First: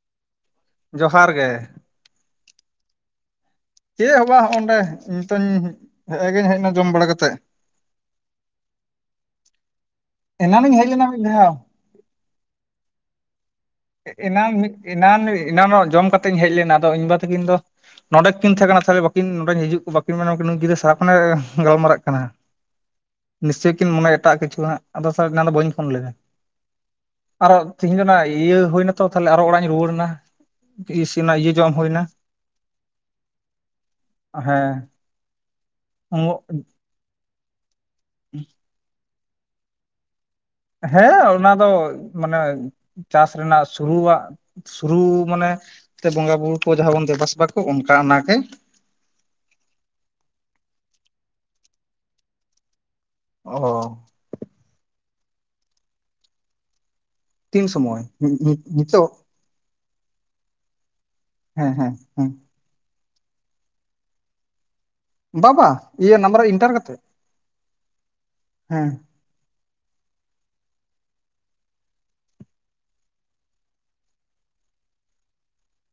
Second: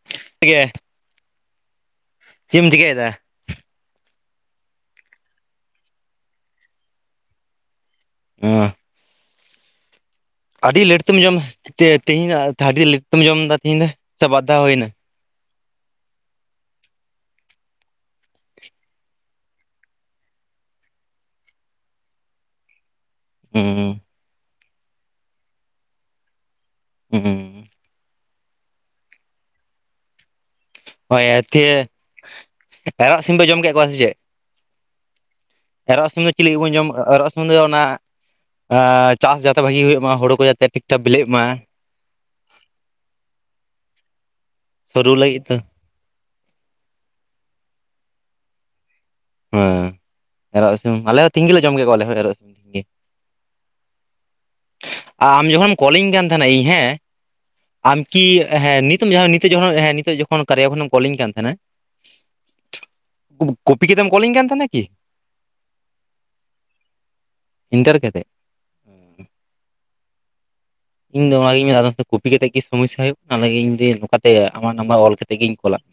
[unintelligible] ᱡᱚᱦᱟᱨ ᱜᱮ ᱪᱮᱫ ᱮᱢ ᱪᱤᱠᱟᱹᱭᱮᱫᱟ? ᱪᱮᱫ ᱦᱚᱸ ᱵᱟᱝ ᱦᱚᱸ-ᱚᱱᱰᱮ ᱱᱤᱛᱚᱜ ᱤᱧ ᱦᱮᱸᱻᱮ ᱜᱤᱧ ᱦᱮᱡ ᱮᱱᱟ ᱡᱚᱢ ᱵᱟᱲᱟ ᱠᱟᱛᱮᱫ ᱚ ᱮᱱᱟᱱᱤᱧ ᱟᱹᱰᱤ ᱦᱮᱡ ᱞᱮᱴ ᱞᱮᱱᱟ ᱛᱮᱢ ᱢᱤᱫ ᱡᱚᱢ ᱫᱷᱟᱣ ᱛᱮ ᱛᱮᱦᱤᱧᱟᱜ ᱟᱹᱰᱤ ᱞᱮᱴ ᱛᱮᱢ ᱡᱚᱢ ᱮᱫᱟ ᱛᱮᱦᱤᱧ ᱫᱚ [unintelligible] ᱵᱟᱨᱫᱷᱟᱮ ᱦᱩᱭ ᱮᱱᱟ ᱮᱱᱟᱝᱚᱜ ᱡᱚᱢ ᱠᱟᱛᱮᱧ ᱦᱮᱡ ᱞᱮᱱᱟ ᱟᱫᱚ ᱤᱧ ᱵᱟ ᱛᱟᱹᱠᱤᱱ ᱫᱚ ᱱᱚᱰᱮ ᱠᱤᱱ ᱛᱟᱦᱮ ᱠᱟᱱᱟ ᱛᱟᱦᱚᱞᱮ ᱵᱟᱠᱤᱱ ᱱᱚᱰᱮ ᱦᱤᱡᱩᱜ ᱵᱟᱠᱤᱱ ᱢᱮᱱᱟ ᱱᱩᱭ ᱜᱤᱫᱨᱟᱹ ᱥᱟᱦ ᱠᱷᱚᱱᱮ ᱜᱟᱞ ᱢᱟᱨᱟᱜ ᱠᱟᱱᱟ [unintelligible] ᱱᱤᱥᱪᱳᱭ ᱠᱤᱱ ᱦᱩᱸ ᱢᱚᱱᱮᱭᱟ ᱮᱴᱟᱜ ᱠᱤᱪᱷᱩ ᱦᱟᱸᱜ ᱟᱫ ᱥᱮ ᱮᱱᱟ ᱫᱚ ᱵᱟᱹᱧ ᱯᱷᱳᱱ ᱞᱮᱫᱟ ᱦᱮ ᱟᱨ ᱛᱤᱦᱤᱧ ᱫᱚ ᱚᱱᱟ ᱤᱭᱟᱹ ᱦᱩᱭᱱᱟᱛᱚ ᱛᱟᱦᱞᱮ ᱟᱨᱚ ᱚᱲᱟᱜ ᱤᱧ ᱨᱩᱣᱟᱹᱲ ᱮᱱᱟ᱾ ᱤᱥ ᱦᱳᱭ ᱚᱱᱟ ᱤᱭᱟᱹ ᱛᱤᱭᱮ ᱡᱚᱢ ᱦᱩᱭᱱᱟ ᱯᱟᱭᱨᱟᱜ ᱥᱤᱢ ᱯᱮ ᱡᱚᱢ ᱠᱮᱫ ᱠᱚᱣᱟ ᱥᱮ ᱪᱮᱫ? ᱦᱮᱸ ᱮᱨᱚᱜ ᱥᱤᱢ ᱩᱸᱜ ᱫᱚ ᱪᱮᱫ ᱞᱟᱜᱤᱫ ᱵᱚᱱ ᱡᱚᱢ ᱮᱨᱚᱜ ᱥᱤᱢ ᱫᱚ ᱚᱱᱟ ᱪᱟᱥ ᱡᱟᱛᱮ ᱵᱷᱟᱹᱜᱤ ᱦᱩᱭᱩᱜ ᱢᱟ ᱦᱩᱲᱩ ᱠᱚ ᱡᱟᱛᱮ ᱴᱷᱤᱠ ᱴᱷᱟᱠ ᱦᱮᱸ ᱵᱤᱞᱤᱜ ᱢᱟ ᱚᱱᱟ ᱫᱚ ᱢᱟᱱᱮ ᱪᱟᱥ ᱨᱮᱱᱟᱜ ᱥᱩᱨᱩᱣᱟᱜ ᱥᱩᱨᱩ ᱞᱟᱹᱜᱤᱫ ᱢᱟᱱᱮ ᱛᱚ ᱵᱚᱸᱜᱟ ᱵᱩᱨᱩ ᱠᱚ ᱡᱟᱦᱟᱸ ᱵᱚᱱ ᱫᱮᱵᱟᱥᱮᱵᱟ ᱠᱚ ᱚᱱᱠᱟ ᱚᱱᱟᱜᱮ ᱦᱮᱸ ᱮᱨᱚᱜ ᱥᱤᱢ ᱟᱞᱮ ᱦᱚᱸ ᱛᱤᱸᱧ ᱜᱮ ᱞᱮ ᱡᱚᱢ ᱠᱮᱫ ᱠᱚᱣᱟ ᱟᱞᱮ ᱦᱚᱸ ᱮᱨᱚᱜ ᱥᱤᱢ ᱚ ᱟᱢ ᱡᱚᱠᱷᱚᱱᱮᱢ ᱠᱚᱞ ᱤᱧ ᱠᱟᱱ ᱛᱟᱦᱮᱱᱟ ᱤᱧ ᱦᱮᱸ ᱛᱤᱱ ᱟᱢ ᱥᱚᱢᱚᱭ ᱠᱤ ᱦᱮᱸ ᱱᱤᱛᱳ ᱱᱤᱛᱚᱜ ᱡᱟᱦᱟᱸ ᱱᱤᱛᱳᱜ ᱡᱚᱠᱷᱚᱱ ᱦᱮᱸ ᱱᱤᱛᱳᱜ ᱡᱚᱠᱷᱚᱱ ᱠᱟᱨᱭᱟ ᱠᱷᱚᱱᱮᱢ ᱠᱚᱞᱤᱧ ᱠᱟᱱ ᱛᱟᱦᱮ ᱦᱮᱸ ᱦᱮᱸ ᱦᱮᱸ ᱠᱚᱯᱤ ᱠᱮᱛᱟᱢ ᱠᱚᱞᱤᱧ ᱠᱟᱱ ᱛᱟᱦᱮᱱᱟ ᱠᱤ ᱵᱟ-ᱵᱟ ᱤᱭᱟᱹ ᱱᱟᱢᱵᱟᱨ ᱤᱱᱴᱟᱨ ᱠᱟᱛᱮᱜ ᱤᱱᱴᱟᱨ ᱠᱟᱛᱮᱫ ᱦᱮᱸ ᱤᱧᱫᱚ ᱚᱱᱟᱜᱤᱧ ᱢᱮᱱ ᱮᱫᱟ ᱟᱫᱚ ᱠᱚᱯᱤ ᱠᱟᱛᱮᱫ ᱠᱤ ᱥᱚᱢᱚᱥᱥᱟ ᱦᱩᱭᱩᱜᱼᱠᱟᱱᱟ ᱚᱱᱟᱜᱤᱧ ᱱᱚᱝᱠᱟᱛᱮ ᱟᱢᱟᱜ ᱱᱟᱢᱵᱟᱨ ᱚᱞ ᱠᱟᱛᱮ ᱜᱤᱧ ᱠᱚᱞᱟᱫ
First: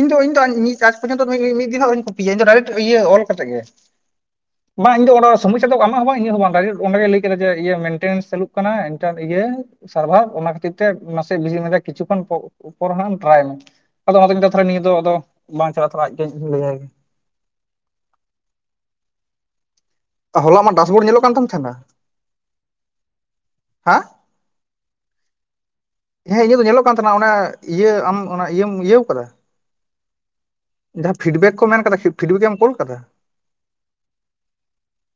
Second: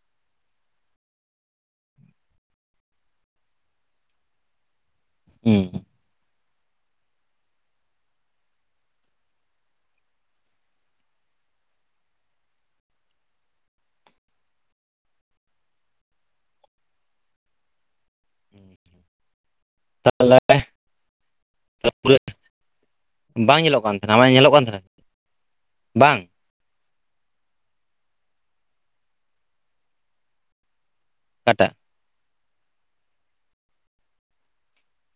ᱤᱧ ᱫᱚ ᱤᱧ ᱫᱚ ᱤᱧ ᱟᱡᱽ ᱯᱚᱨᱡᱚᱱᱛᱚ ᱢᱤᱫ ᱫᱤᱱ ᱦᱚᱸ ᱟᱶᱨᱤᱧ ᱠᱩᱯᱤᱭᱟ ᱤᱧ ᱫᱚ ᱰᱟᱭᱨᱮᱠᱴ ᱤᱭᱟᱹ ᱚᱞ ᱠᱟᱛᱮ ᱜᱮ ᱵᱟᱝ ᱤᱧ ᱫᱚ ᱚᱰᱮ ᱢᱮᱭᱟ᱾ ᱥᱚᱢᱚᱥᱥᱟ ᱫᱚ ᱟᱢᱟᱜ ᱦᱚᱸ ᱵᱟᱝ ᱤᱧᱟᱜ ᱦᱚᱸ ᱵᱟᱝ ᱰᱟᱭᱨᱮᱠᱴ ᱚᱸᱰᱮ ᱜᱮ ᱞᱟᱹᱭ ᱠᱮᱫᱟ ᱡᱮ ᱤᱭᱟᱹ ᱢᱮᱱᱴᱮᱱᱥ ᱪᱟᱞᱩᱜ ᱠᱟᱱᱟ ᱮᱱᱴᱟᱨ ᱤᱭᱟᱹ ᱥᱟᱨᱵᱷᱟᱨ ᱚᱱᱟ ᱠᱷᱟᱹᱛᱤᱨ ᱛᱮ ᱱᱟᱥᱮ ᱵᱤᱡᱤ ᱢᱮᱱ ᱮᱫᱟ ᱠᱤᱪᱷᱩ ᱠᱷᱚᱱ ᱯᱚ ᱯᱚᱨ ᱦᱟᱸᱜ ᱟᱢ ᱴᱨᱟᱭ ᱢᱮ ᱟᱫᱚ ᱚᱱᱟ ᱫᱚ ᱤᱧ ᱫᱚ ᱛᱟᱦᱚᱞᱮ ᱱᱤᱭᱟᱹ ᱫᱚ ᱟᱫᱚ ᱵᱟᱝ ᱪᱟᱞᱟᱜ ᱛᱚᱨᱟᱭᱟᱜ ᱠᱟᱹᱭᱟᱹᱧ ᱦᱩᱸ ᱦᱚᱞᱟ ᱟᱢᱟᱜ ᱰᱟᱥᱵᱳᱨᱰ ᱧᱮᱞᱚᱜ ᱠᱟᱱ ᱛᱟᱢ ᱛᱟᱦᱮᱱᱟ [unintelligible] ᱯᱩᱨᱟᱹ ᱵᱟᱝ ᱧᱮᱞᱚᱜ ᱠᱟᱱ ᱦᱮᱸ ᱛᱟᱦᱮᱱᱟ ᱟᱢᱟᱜ ᱧᱮᱞᱚᱜ ᱠᱟᱱ ᱛᱟᱦᱮᱱᱟ ᱵᱟᱝ ᱦᱮᱸ ᱤᱧᱟᱹᱜ ᱫᱚ ᱧᱮᱞᱚᱜ ᱠᱟᱱ ᱛᱟᱦᱮᱱᱟ ᱚᱱᱟ ᱤᱭᱟᱹ ᱟᱢ ᱚᱱᱟ ᱤᱭᱟᱹᱢ ᱤᱭᱟᱹ ᱟᱠᱟᱫᱟ ᱡᱟᱦᱟᱸ ᱯᱷᱤᱰᱵᱮᱠ ᱠᱚ ᱚᱠᱟᱴᱟᱜ ᱢᱮᱱ ᱟᱠᱟᱫᱟ ᱯᱷᱤᱰᱵᱮᱠ ᱮᱢ ᱠᱳᱞ ᱟᱠᱟᱫᱟ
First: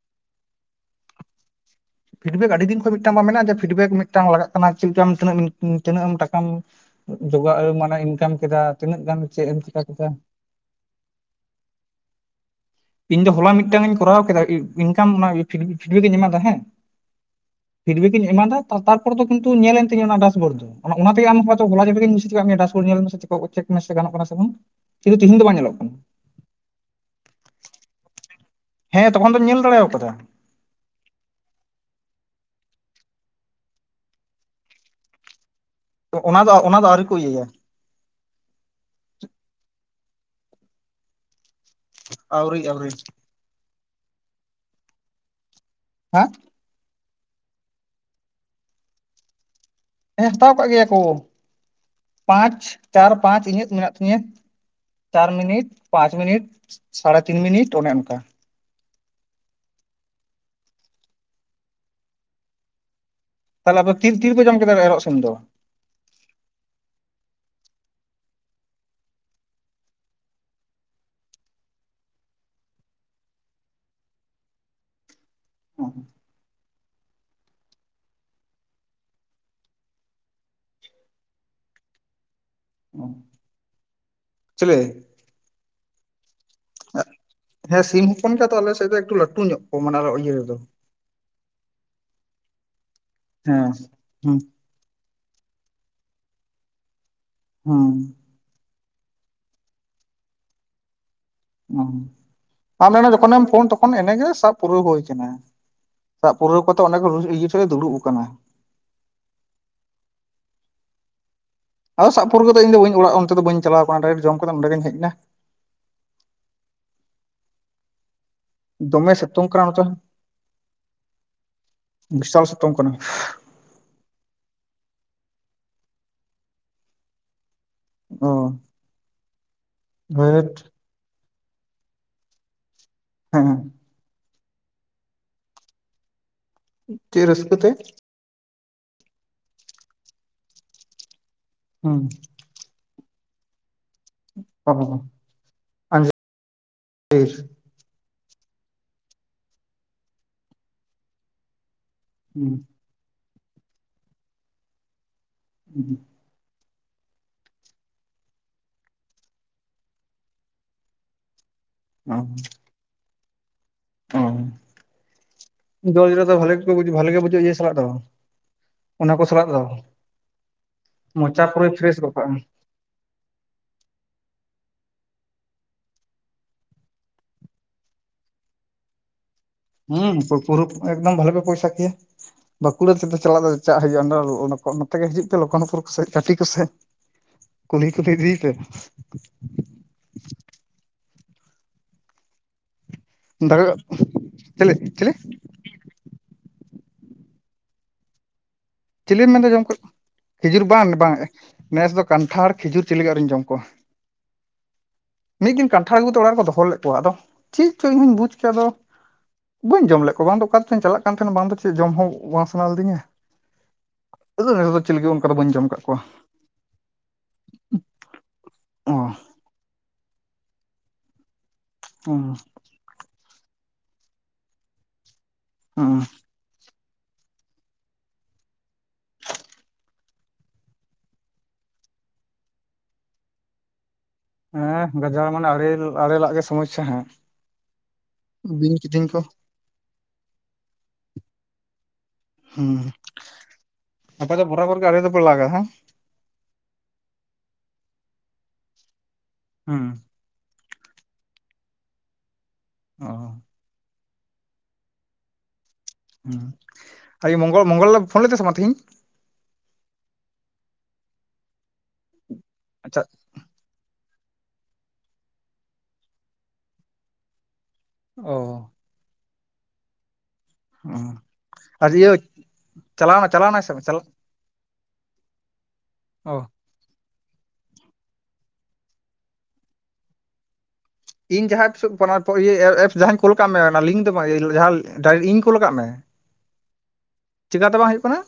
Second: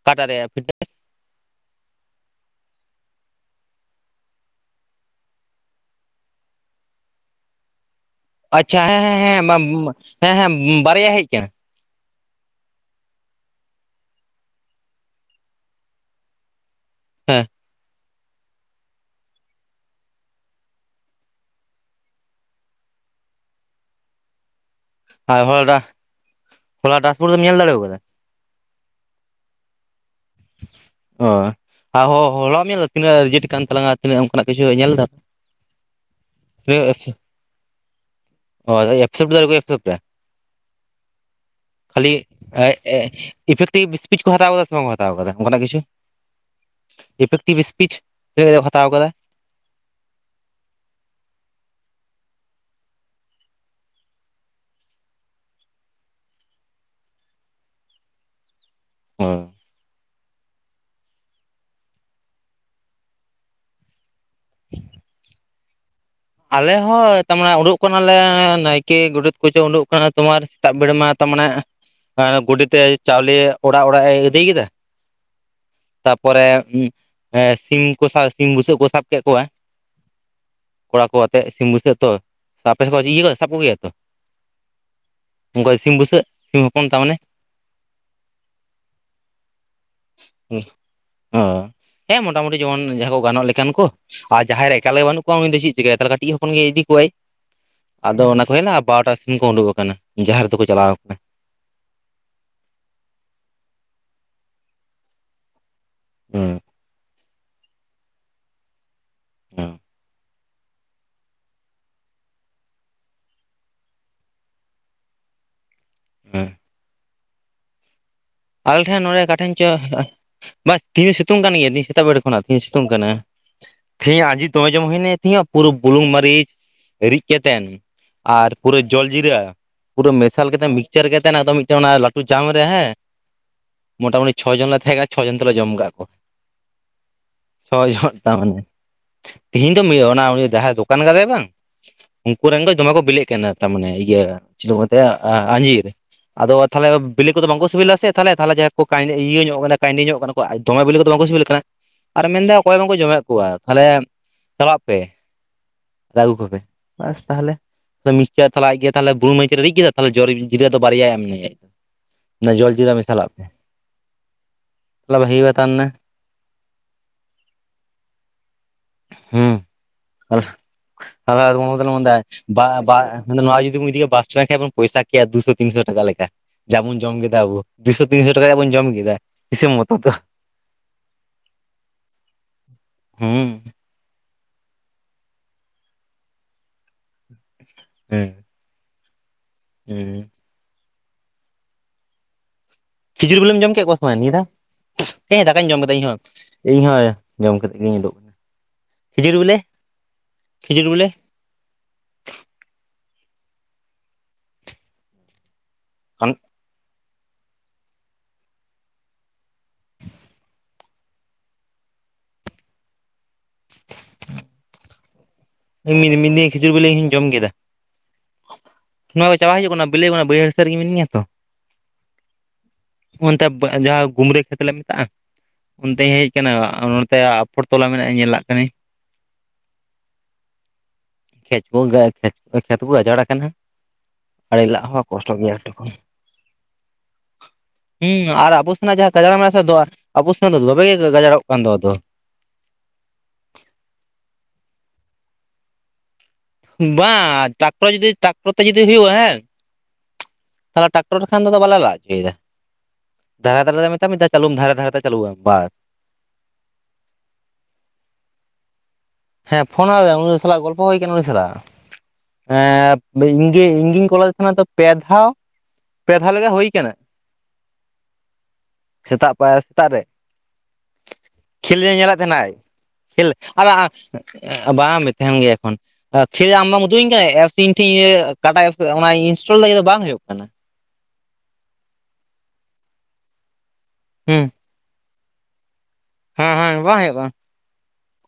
ᱚᱠᱟᱴᱟᱜ ᱨᱮᱭᱟ ᱯᱷᱤᱰᱵᱮᱠ ᱯᱷᱤᱰᱵᱮᱠ ᱟᱹᱰᱤ ᱫᱤᱱ ᱠᱷᱚᱱ ᱢᱤᱫᱴᱟᱝ ᱢᱮᱱᱟᱜᱼᱟ ᱡᱮ ᱯᱷᱤᱰᱵᱮᱠ ᱢᱤᱫᱴᱟᱝ ᱞᱟᱜᱟᱜ ᱠᱟᱱᱟ ᱪᱮᱫ ᱞᱮᱠᱟᱢ ᱛᱤᱱᱟᱹᱜ ᱮᱢ ᱴᱟᱠᱟᱢ ᱡᱚᱜᱟᱣ ᱟᱹᱜᱩ ᱢᱟᱱᱮ ᱤᱱᱠᱟᱢ ᱠᱮᱫᱟ ᱟᱪᱪᱷᱟ ᱦᱮᱸ ᱛᱤᱱᱟᱹᱜ ᱜᱟᱱ ᱦᱮᱸ ᱪᱮᱫ ᱮᱢ ᱪᱮᱠᱟ ᱠᱮᱫᱟ ᱦᱮᱸ ᱦᱮᱸ ᱦᱮᱸ ᱵᱟᱨᱭᱟ ᱦᱮᱡ ᱟᱠᱟᱱᱟ ᱤᱧ ᱫᱚ ᱦᱚᱞᱟ ᱢᱤᱫᱴᱟᱝ ᱤᱧ ᱠᱚᱨᱟᱣ ᱠᱮᱫᱟ ᱤᱱᱠᱟᱢ ᱚᱱᱟ ᱯᱷᱤᱰᱵᱮᱠ ᱤᱧ ᱮᱢ ᱟᱫᱟ ᱦᱮᱸ ᱦᱮᱸ ᱯᱷᱤᱰᱵᱮᱠ ᱤᱧ ᱮᱢᱟᱫᱟ ᱛᱟᱨᱯᱚᱨ ᱫᱚ ᱠᱤᱱᱛᱩ ᱧᱮᱞᱮᱱ ᱛᱤᱧᱟᱹ ᱚᱱᱟ ᱰᱟᱥᱵᱳᱨ ᱫᱚ ᱚᱱᱟᱛᱮᱜᱮ ᱟᱢ ᱦᱚᱭᱛᱚ ᱦᱚᱞᱟ ᱡᱚᱠᱜᱟᱡ ᱤᱧ ᱢᱤᱥᱴᱮᱠ ᱟᱫᱢᱮᱭᱟ ᱰᱟᱥ ᱵᱳᱲ ᱧᱮᱞ ᱢᱮ ᱥᱮ ᱜᱚᱱᱚᱜ ᱠᱟᱱᱟ ᱥᱮ ᱵᱟᱝ ᱠᱤᱱᱛᱩ ᱛᱤᱦᱤᱧ ᱟᱨ ᱫᱚ ᱵᱟᱝ ᱦᱳᱭ ᱚᱱᱟ ᱧᱮᱞᱚᱜ ᱠᱟᱱᱟ ᱦᱚᱞᱟ ᱰᱟᱥᱵᱳᱲ ᱫᱚᱢ ᱧᱮᱞ ᱫᱟᱲᱮ ᱟᱠᱟᱫᱟ ᱦᱮᱸ ᱛᱚᱠᱷᱚᱱ ᱫᱚᱧ ᱧᱮᱞ ᱫᱟᱲᱮ ᱟᱠᱟᱫᱟ ᱚ ᱟᱨ ᱦᱚᱸ ᱦᱚᱞᱟᱢ ᱧᱮᱞ ᱞᱮᱫᱟ ᱛᱤᱱᱟᱹᱜ ᱨᱮᱡᱮᱴ ᱥᱠᱟᱱ ᱛᱟᱞᱟᱝ-ᱟ ᱛᱤᱱᱟᱜ ᱚᱱᱠᱟᱱᱟᱜ ᱠᱤᱪᱷ ᱧᱮᱞ ᱞᱮᱫᱟᱢ ᱚᱱᱟ ᱫᱚ ᱚᱱᱟ ᱫᱚ ᱟᱹᱣᱨᱤ ᱠᱚ ᱤᱭᱟᱹᱭᱟ ᱦᱳᱭ ᱮᱠᱥᱮᱯᱴ ᱫᱚ ᱟᱶᱨᱤ ᱠᱚ ᱮᱠᱥᱮᱯᱴ-ᱟ ᱠᱷᱟᱹᱞᱤ ᱟᱹᱣᱨᱤ ᱟᱹᱣᱨᱤ ᱤᱯᱷᱮᱠᱴᱤᱵᱷ ᱥᱯᱤᱪ ᱠᱚ ᱦᱟᱛᱟᱣ ᱟᱠᱟᱫᱟ ᱥᱮ ᱵᱟᱝ ᱠᱚ ᱦᱟᱛᱟᱣ ᱟᱠᱟᱫᱟ ᱚᱱᱠᱟᱱᱟᱜ ᱠᱤᱪᱷᱩ ᱦᱮᱸ ᱤᱯᱷᱮᱠᱴᱤᱵᱽ ᱤᱥᱯᱤᱪ ᱪᱮᱫ ᱦᱟᱛᱟᱣ ᱟᱠᱟᱫᱟ? ᱦᱮᱸ, ᱦᱟᱛᱟᱣ ᱠᱟᱜ ᱜᱮᱭᱟ ᱠᱚ, ᱯᱟᱸᱪ ᱪᱟᱨ ᱯᱟᱸᱪ ᱤᱧᱟᱹᱜ ᱢᱮᱱᱟᱜ ᱛᱤᱧᱟᱹ᱾ ᱪᱟᱨ ᱢᱤᱱᱤᱴ, ᱯᱟᱸᱪ ᱢᱤᱱᱤᱴ, ᱥᱟᱲᱮ ᱛᱤᱱ ᱢᱤᱱᱤᱴ ᱚᱱᱮ ᱚᱱᱠᱟ ᱾ ᱦᱳᱭ ᱾ ᱛᱟᱦᱚᱞᱮ ᱟᱯᱮ ᱛᱤᱱ ᱨᱮᱯᱮ ᱡᱚᱢ ᱠᱮᱫᱟ ᱮᱨᱚᱜ ᱥᱤᱢ ᱫᱚ? ᱟᱞᱮ ᱦᱚᱸ, ᱛᱟᱨᱢᱟᱱᱮ ᱩᱰᱩᱜ ᱠᱟᱱᱟᱞᱮ ᱱᱟᱭᱠᱮ, ᱜᱚᱰᱮᱛ ᱠᱚᱪᱚ ᱩᱰᱩᱜ ᱠᱟᱱᱟ ᱛᱳᱢᱟᱨ ᱥᱮᱛᱟᱜ ᱵᱮᱲᱟ ᱢᱟ ᱛᱟᱨᱢᱟᱱᱮ ᱮ ᱜᱳᱰᱮᱛ ᱮ ᱪᱟᱣᱞᱮ ᱚᱲᱟᱜ ᱚᱲᱟᱜ ᱮ ᱟᱹᱫᱟᱹᱭ ᱠᱮᱫᱟ, ᱛᱟᱯᱚᱨᱮ ᱥᱤᱢ ᱠᱚ ᱥᱤᱢ ᱵᱩᱥᱟᱹᱜ ᱠᱚ ᱥᱟᱵ ᱠᱮᱫ ᱠᱚᱣᱟ ᱾ ᱠᱚᱲᱟ ᱠᱚ ᱟᱛᱮ ᱥᱤᱢ ᱵᱩᱥᱟᱹᱜ ᱛᱚ, ᱟᱯᱮ ᱥᱮᱫ ᱤᱭᱟᱹ ᱥᱟᱵ ᱠᱚᱜᱮᱭᱟ ᱛᱚ? ᱪᱤᱞᱤ ᱩᱱᱠᱟ ᱥᱤᱢ ᱵᱩᱥᱟᱹᱜ ᱥᱤᱢ ᱦᱚᱯᱚᱱ ᱛᱟᱨᱢᱟᱱᱮ ᱦᱮᱸ, ᱥᱤᱢ ᱦᱚᱯᱚᱱ ᱜᱮ ᱛᱚ ᱟᱞᱮ ᱥᱮᱫ ᱫᱚ ᱮᱠᱴᱩ ᱞᱟᱹᱴᱩ ᱧᱚᱜ ᱠᱚᱣᱟ ᱢᱟᱱᱮ ᱟᱨ ᱤᱭᱟᱹ ᱨᱮᱫᱚ ᱾ ᱦᱮᱸ, ᱢᱚᱴᱟᱢᱩᱴᱤ ᱡᱮᱢᱚᱱ ᱡᱟᱦᱟᱸᱭ ᱠᱚ ᱜᱟᱱᱚᱜ ᱞᱮᱠᱟᱱ ᱦᱮᱸ ᱠᱚ ᱦᱩᱸ ᱟᱨ ᱡᱟᱦᱟᱸᱭ ᱨᱮ ᱮᱠᱟᱞ ᱜᱮ ᱵᱟᱹᱱᱩᱜ ᱠᱚᱣᱟ, ᱩᱱᱤ ᱫᱚ ᱪᱮᱫ? ᱪᱤᱠᱟᱭᱟ ᱛᱟᱦᱚᱞᱮ ᱠᱟᱹᱴᱤᱡ ᱦᱚᱯᱚᱱ ᱜᱮ ᱤᱫᱤ ᱠᱚᱣᱟᱭ, ᱦᱩᱸ ᱟᱫᱚ ᱚᱱᱟ ᱠᱚ ᱦᱮᱡ ᱱᱟ ᱵᱟᱨᱴᱟ ᱥᱤᱢ ᱠᱚ ᱩᱰᱩᱠ ᱟᱠᱟᱱᱟ, ᱡᱟᱦᱮᱨ ᱫᱚᱠᱚ ᱪᱟᱞᱟᱣ ᱟᱠᱟᱱᱟ ᱾ ᱚ, ᱟᱢ ᱢᱮᱱᱟ ᱡᱚᱠᱷᱚᱱᱮᱢ ᱯᱷᱳᱱ ᱛᱚᱠᱷᱚᱱ ᱮᱱᱮ ᱜᱮ ᱥᱟᱵ ᱯᱩᱨᱟᱹᱣ ᱦᱩᱭ ᱠᱟᱱᱟ ᱾ ᱥᱟᱵ ᱦᱮᱸ ᱯᱩᱨᱟᱹᱣ ᱠᱚ ᱠᱟᱛᱮ ᱚᱸᱰᱮ ᱤᱭᱟᱹ ᱴᱷᱮᱱ ᱞᱮ ᱫᱩᱲᱩᱵ ᱟᱠᱟᱱᱟ ᱾ ᱚ ᱾ ᱟᱫᱚ ᱥᱟᱵ ᱯᱩᱨᱟᱹᱣ ᱠᱟᱛᱮ ᱤᱧᱫᱚ ᱚᱲᱟᱜ ᱚᱱᱛᱮ ᱫᱚ ᱵᱟᱹᱧ ᱪᱟᱞᱟᱣ ᱟᱠᱟᱱᱟ, ᱰᱟᱭᱨᱮᱴ ᱡᱚᱢ ᱠᱟᱛᱮ ᱚᱸᱰᱮ ᱜᱮᱧ ᱦᱮᱡ ᱮᱱᱟ ᱾ ᱦᱮᱸ ᱾ ᱟᱞᱮ ᱴᱷᱮᱱ ᱫᱚᱢᱮ ᱱᱚᱸᱰᱮ ᱥᱤᱛᱩᱝ ᱚᱠᱟᱴᱷᱮᱱ ᱠᱟᱱᱟ ᱪᱚ, ᱱᱚᱛᱮ ᱵᱟᱥ ᱛᱮᱦᱤᱧ ᱥᱤᱛᱩᱝ ᱠᱟᱱ ᱜᱮᱭᱟ ᱛᱮᱦᱤᱧ ᱥᱮᱛᱟᱜ ᱵᱮᱲ ᱠᱷᱚᱱᱟᱜ ᱛᱮᱦᱤᱧ ᱥᱤᱛᱩᱝ ᱠᱟᱱᱟ ᱾ ᱛᱮᱦᱮᱧ ᱟᱡᱤᱨ ᱫᱚᱢᱮ ᱡᱚᱢ ᱦᱩᱭᱱᱟ ᱛᱤᱦᱤ ᱱᱚᱜ ᱯᱩᱨᱟᱹ ᱵᱩᱞᱩᱝ ᱢᱟᱹᱨᱤᱪ ᱨᱤᱫ ᱠᱟᱛᱮᱱ ᱚ ᱾ ᱟᱨ ᱯᱩᱨᱟᱹ ᱡᱚᱞ ᱡᱤᱨᱟᱹ ᱯᱩᱨᱟᱹ ᱢᱮᱥᱟᱞ ᱦᱟᱹᱴ ᱠᱟᱛᱮ ᱢᱤᱠᱪᱟᱨ ᱠᱟᱛᱮ ᱚᱱᱟ ᱫᱚ ᱢᱤᱫᱴᱮᱱ ᱚᱱᱟ ᱞᱟᱹᱴᱩ ᱡᱟᱢ ᱨᱮ ᱦᱮᱸ, ᱦᱮᱸ ᱢᱚᱴᱟᱢᱩᱴᱤ ᱪᱷᱚ ᱡᱚᱱ ᱞᱮ ᱛᱟᱦᱮᱸ ᱠᱟᱱᱟ, ᱪᱷᱚ ᱡᱚᱱ ᱛᱮᱞᱮ ᱡᱚᱢ ᱠᱟᱜ ᱠᱚ ᱪᱮᱫ ᱨᱟᱹᱥᱠᱟᱹ ᱛᱮ ᱪᱷᱚ ᱡᱚᱱ ᱛᱟᱨᱢᱟᱱᱮ ᱾ ᱛᱤᱦᱤᱧ ᱫᱚ ᱚᱱᱟ ᱩᱱᱤ ᱡᱟᱦᱟᱸᱭ ᱫᱚᱠᱟᱱ ᱠᱟᱫᱟᱭ ᱵᱟᱝ, ᱦᱩᱸ ᱩᱱᱠᱩ ᱨᱮᱱ ᱫᱚ ᱫᱚᱢᱮ ᱠᱚ ᱵᱤᱞᱤᱜ ᱠᱟᱱᱟ ᱾ ᱛᱟᱨ ᱢᱟᱱᱮ ᱤᱭᱟᱹ ᱪᱮᱫ ᱚ ᱢᱮᱛᱟᱜ ᱟᱻᱟᱡᱤᱨ ᱟᱫᱚ ᱛᱟᱦᱚᱞᱮ ᱟᱸᱡᱤᱨ ᱵᱤᱞᱤ ᱠᱚᱫᱚ ᱵᱟᱝᱠᱚ ᱥᱤᱵᱤᱞᱟ ᱛᱮ ᱛᱟᱦᱮ ᱡᱟᱦᱟᱸ ᱤᱭᱟᱹ ᱧᱚᱜ ᱠᱟᱱᱟ ᱠᱟᱺᱭᱰᱤ ᱧᱚᱜ ᱠᱟᱱᱟ ᱫᱚᱢᱮ ᱵᱤᱞᱤ ᱠᱚᱫᱚ ᱵᱟᱝ ᱠᱩ ᱥᱤᱵᱤᱞ ᱠᱟᱱᱟ ᱟᱨ ᱦᱩᱸ ᱢᱮᱱᱫᱟ ᱚᱠᱚᱭ ᱡᱚ-ᱢᱮᱫ ᱠᱚᱣᱟ ᱛᱟᱦᱚᱞᱮ ᱪᱟᱞᱟᱜ ᱯᱮ ᱾ ᱦᱩᱸ ᱾ ᱫᱟ ᱟᱜᱩ ᱠᱚᱯᱮ ᱵᱟᱥ ᱛᱟᱦᱚᱞᱮ ᱢᱤᱥᱪᱟᱨ ᱛᱟᱦᱚᱞᱮ ᱟᱡ ᱜᱮ ᱛᱟᱦᱚᱞᱮ ᱵᱩᱞᱩᱝ ᱢᱟᱹᱨᱤᱪ ᱨᱤᱫ ᱠᱮᱫᱟ ᱛᱟᱦᱚᱞᱮ ᱡᱚᱞ ᱡᱤᱨᱟᱹ ᱫᱚ ᱵᱟᱨᱭᱟ ᱮᱢ ᱱᱟ ᱟᱡ ᱫᱚ ᱾ ᱢᱮᱱ ᱫᱟ ᱡᱚᱞ ᱡᱤᱨᱟᱹ ᱢᱮᱥᱟᱞᱟᱜ ᱯᱮ ᱾ ᱚ, ᱡᱚᱞ ᱡᱤᱨᱟᱹ ᱵᱷᱟᱞᱤ ᱜᱮ ᱵᱷᱟᱞᱤ ᱜᱮ ᱵᱩᱡᱚᱜᱼᱟ ᱤᱭᱟᱹ ᱥᱟᱞᱟᱜ ᱫᱚ ᱾ ᱦᱩᱸ, ᱢᱚᱪᱟ ᱟᱫᱚᱢ ᱯᱩᱨᱟᱹᱭ ᱠᱚᱫᱚ ᱞᱮ ᱯᱷᱨᱮᱥ ᱢᱮᱱ ᱜᱚᱫ ᱫᱟ ᱠᱟᱜᱼᱟ ᱵᱟ ᱵᱟ ᱢᱟᱱᱮ ᱱᱚᱣᱟ ᱡᱩᱫᱤ ᱵᱚᱱ ᱤᱫᱤᱮᱭᱟ ᱵᱟᱥ ᱴᱟᱱᱰ ᱤᱫᱤ ᱠᱮᱭᱟ ᱵᱚ ᱯᱚᱭᱥᱟᱹ ᱠᱮᱭᱟᱵᱚ ᱫᱩ ᱥᱚ ᱛᱤᱱᱥᱚ ᱴᱟᱠᱟ ᱞᱮᱠᱟ ᱡᱟᱵᱚᱱ ᱡᱚᱢ ᱠᱮᱫᱟ ᱟᱵᱚ ᱾ ᱫᱩᱥᱚ ᱛᱤᱱᱥᱚ ᱴᱟᱠᱟ ᱨᱮᱭᱟᱜ ᱵᱚᱱ ᱡᱚᱢ ᱠᱮᱫᱟ ᱾ ᱦᱩᱸ, ᱯᱩᱨᱟ ᱮᱠᱫᱚᱢ ᱵᱷᱟᱞᱤ ᱯᱮ ᱯᱚᱭᱥᱟ ᱠᱮᱭᱟ ᱵᱟᱸᱠᱩᱲᱟ ᱛᱮᱫᱚ ᱪᱟᱞᱟᱜ ᱦᱩᱸ ᱫᱚ ᱪᱟ ᱦᱤᱡᱩᱜᱼᱟ ᱱᱚᱛᱮ ᱜᱮ ᱦᱤᱡᱩᱜ ᱯᱮ ᱞᱚᱠᱠᱷᱚᱱᱚᱯᱩᱨ ᱠᱚ ᱥᱮᱜ ᱜᱷᱟᱴᱤ ᱠᱚ ᱥᱮᱜ ᱾ ᱠᱩᱞᱦᱤ ᱠᱩᱞᱦᱤ ᱦᱩᱸ ᱤᱫᱤ ᱯᱮ ᱾ ᱦᱩᱸ ᱾ ᱠᱷᱤᱡᱩᱨ ᱜᱩᱲᱮᱢ ᱫᱟᱠᱟ ᱡᱚᱢ ᱠᱮᱫ ᱠᱚᱣᱟ ᱥᱮ ᱟᱢ ᱱᱤᱭᱟᱹ ᱫᱷᱟᱣ? ᱪᱤᱞᱤ ᱪᱤᱞᱤ ᱡᱮᱸ ᱫᱟ ᱾ ᱫᱟᱠᱟᱧ ᱡᱚᱢ ᱠᱮᱫᱟ ᱤᱧ ᱦᱚᱸ ᱾ ᱤᱧ ᱦᱚᱸ ᱡᱚᱢ ᱠᱟᱛᱮ ᱜᱤᱧ ᱩᱰᱩᱠ ᱮᱱᱟ ᱾ ᱪᱤᱞᱤᱢ ᱢᱮᱱᱫᱟ ᱡᱚᱢ ᱠᱮ ᱠᱚ? ᱠᱷᱤᱡᱩᱨ ᱵᱟᱝ ᱵᱟᱝ ᱾ ᱱᱮᱥ ᱫᱚ ᱠᱟᱱᱴᱷᱟᱲ, ᱠᱷᱤᱡᱩᱨ ᱪᱤᱞᱤ ᱜᱮ ᱟᱹᱣᱨᱤᱧ ᱡᱚᱢ ᱠᱚᱣᱟ ᱾ ᱢᱤᱫ ᱫᱤᱱ ᱠᱟᱱᱴᱷᱟᱲ ᱠᱟᱱᱴᱷᱟᱲ ᱟᱜᱩᱛᱮ ᱚᱲᱟᱜ ᱨᱮ ᱠᱚ ᱫᱚᱦᱚ ᱞᱮᱫ ᱠᱚᱣᱟ, ᱟᱫᱚ ᱪᱮᱫ ᱪᱚᱝ ᱤᱧ ᱦᱚᱧ ᱵᱩᱡᱽ ᱠᱮᱭᱟ ᱟᱫᱚ ᱵᱟᱹᱧ ᱡᱚᱢ ᱞᱮᱫ ᱠᱚᱣᱟ ᱾ ᱵᱟᱝ ᱫᱚ ᱚᱠᱟᱛᱮᱪᱚᱧ ᱪᱟᱞᱟᱜ ᱠᱟᱱ ᱛᱟᱦᱮᱱᱟ, ᱵᱟᱝ ᱫᱚ ᱪᱮᱫ ᱡᱚᱢ ᱦᱚᱸ ᱵᱟᱝ ᱥᱟᱱᱟ ᱞᱤᱫᱤᱧᱟ ᱾ ᱟᱫᱚ ᱱᱮᱥ ᱫᱚ ᱪᱤᱞᱤ ᱦᱚᱸ ᱚᱱᱠᱟ ᱫᱚ ᱵᱟᱹᱧ ᱡᱚᱢ ᱠᱟᱜ ᱠᱚᱣᱟ ᱤᱧ ᱢᱤᱫ ᱫᱤᱱ ᱠᱷᱤᱡᱩᱨ ᱵᱤᱞᱤ ᱤᱧ ᱡᱚᱢ ᱠᱮᱫᱟ ᱾ ᱚ ᱱᱚᱣᱟ ᱠᱚ ᱪᱟᱵᱟ ᱦᱩᱭᱩᱜ ᱠᱟᱱᱟ ᱵᱮᱥᱤ ᱢᱟ ᱵᱟᱹᱭᱦᱟᱹᱲ ᱥᱮᱫ ᱨᱮ ᱢᱤᱱᱟᱹᱧ ᱛᱚ, ᱩ ᱚᱱᱛᱮ ᱡᱟᱦᱟᱸ ᱜᱩᱢᱲᱟᱹ ᱠᱷᱮᱛ ᱞᱮ ᱢᱮᱛᱟᱜᱼᱟ ᱦᱩᱸ ᱚᱱᱛᱮ ᱦᱮᱡ ᱠᱟᱱᱟ᱾ ᱱᱚᱛᱮ ᱟᱯᱷᱚᱨ ᱛᱚᱞᱟ ᱢᱮᱱᱟᱜᱼᱟ ᱧᱮᱞᱟᱜ ᱠᱟᱹᱱᱟᱹᱧ ᱠᱷᱮᱛ ᱠᱚ ᱠᱷᱮᱛ ᱠᱷᱮᱛ ᱠᱚ ᱜᱟᱡᱟᱲ ᱟᱠᱟᱱᱟ᱾ ᱟᱲᱮ ᱞᱟᱜ ᱦᱮᱸ ᱦᱚᱸ ᱜᱟᱡᱟᱲ ᱠᱚᱥᱴᱚ ᱢᱟᱱᱮ ᱜᱮᱭᱟ ᱟᱲᱮ ᱟᱲᱮ ᱞᱟᱜ ᱜᱮ ᱥᱚᱢᱚᱥᱥᱟ ᱦᱮᱸ ᱦᱮᱸ ᱟᱨ ᱟᱵᱚ ᱥᱮᱱᱟᱜ ᱡᱟᱦᱟᱸ ᱜᱟᱡᱟᱲ ᱢᱮᱱᱟᱜ ᱟᱥᱮ ᱫᱚ ᱟᱵᱚ ᱥᱮᱱᱟᱜ ᱫᱚ ᱫᱚᱢᱮ ᱜᱮ ᱜᱟᱡᱟᱲᱚᱜ ᱠᱟᱱ ᱫᱚ ᱟᱫᱚ ᱦᱩᱸ ᱟᱯᱮ ᱫᱚ ᱵᱚᱨᱟᱵᱚᱨ ᱜᱮ ᱟᱲᱮ ᱫᱚ ᱯᱮ ᱞᱟᱜᱼᱟ ᱦᱟᱝ ᱵᱟᱝ ᱴᱟᱠᱴᱚᱨ ᱡᱩᱫᱤ ᱴᱟᱠᱴᱚᱨ ᱛᱮ ᱡᱩᱫᱤ ᱦᱩᱭᱩᱜᱼᱟ ᱦᱮᱸ ᱦᱮᱸ ᱛᱟᱦᱚᱞᱮ ᱴᱟᱠᱴᱚᱨ ᱞᱮᱠᱷᱟᱱ ᱫᱚ ᱵᱟᱞᱮ ᱞᱟᱜ ᱦᱚᱪᱚᱭᱮᱫᱟ ᱚ ᱫᱷᱟᱨᱮ ᱫᱷᱟᱨᱮ ᱛᱮ ᱢᱮᱛᱟᱭ ᱢᱮ ᱢᱤᱫᱫᱷᱟᱣ ᱪᱟᱞᱩᱢ ᱫᱷᱟᱨᱮ ᱫᱷᱷᱟᱨᱮ ᱛᱮ ᱪᱟᱞᱩᱭᱟ ᱵᱟᱥ ᱦᱩ ᱟᱻ ᱢᱚᱜᱚᱞ ᱢᱚᱝᱜᱚᱞ ᱞᱮ ᱯᱷᱳᱱ ᱞᱮᱫᱟᱹᱭ ᱥᱮ ᱵᱟᱝ ᱛᱮᱦᱮᱧ ᱦᱮᱸ ᱯᱷᱳᱱ ᱟᱫ ᱩᱱᱤ ᱥᱟᱞᱟᱜ ᱜᱚᱞᱯᱚ ᱦᱩᱭ ᱟᱠᱟᱱᱟ ᱩᱱᱤ ᱥᱟᱞᱟᱜ ᱟᱪᱪᱷᱟ ᱮ ᱜᱮ ᱤᱧ ᱜᱤᱧ ᱠᱚᱞᱮᱫ ᱛᱟᱦᱮᱱᱟ ᱛᱚ ᱯᱮ ᱫᱷᱟᱣ ᱯᱮ ᱫᱷᱟᱣ ᱞᱮᱠᱟ ᱦᱩᱭ ᱟᱠᱟᱱᱟ ᱚ ᱥᱮᱛᱟᱜ ᱯᱟᱭᱨᱟ ᱥᱮᱛᱟᱜ ᱨᱮ ᱦᱩᱸ ᱠᱷᱮᱞ ᱟᱨ ᱤᱭᱟᱹ ᱧᱮᱞᱮᱫ ᱛᱟᱦᱮᱱᱟᱭ ᱠᱷᱮᱞ ᱪᱟᱞᱟᱣᱱᱟ ᱪᱟᱞᱟᱣᱱᱟᱭ ᱟᱨ ᱥᱮ ᱵᱟᱝ ᱪᱟᱞᱟᱜ ᱵᱟᱝ ᱢᱮ ᱛᱟᱦᱮᱱ ᱜᱮᱭᱟ ᱮᱠᱷᱚᱱ ᱚ ᱠᱷᱮᱞ ᱟᱢ ᱵᱟᱢ ᱟᱫᱩᱧ ᱠᱟᱱᱟ ᱮᱯᱥ ᱤᱧ ᱴᱷᱮᱱ ᱠᱟᱴᱟᱜ ᱮᱯᱥ ᱚᱱᱟ ᱤᱱᱥᱴᱚᱞ ᱤᱧᱟᱜ ᱫᱚ ᱵᱟᱝ ᱦᱩᱭᱩᱜ ᱠᱟᱱᱟ ᱤᱧ ᱡᱟᱦᱟᱸᱠᱩ ᱮᱯᱥ ᱡᱟᱦᱟᱸᱧ ᱠᱳᱞ ᱠᱟᱜ ᱢᱮ ᱚᱱᱟ ᱞᱤᱝᱠ ᱫᱚ ᱦᱮᱸ ᱰᱟᱭ ᱤᱧ ᱠᱩᱞ ᱠᱟᱫ ᱢᱮ ᱦᱮᱸ ᱦᱮᱸ ᱵᱟᱝ ᱦᱩᱭᱩᱜ-ᱟ ᱪᱤᱠᱟᱹᱛᱮ ᱵᱟᱝ ᱦᱩᱭᱩᱜ ᱠᱟᱱᱟ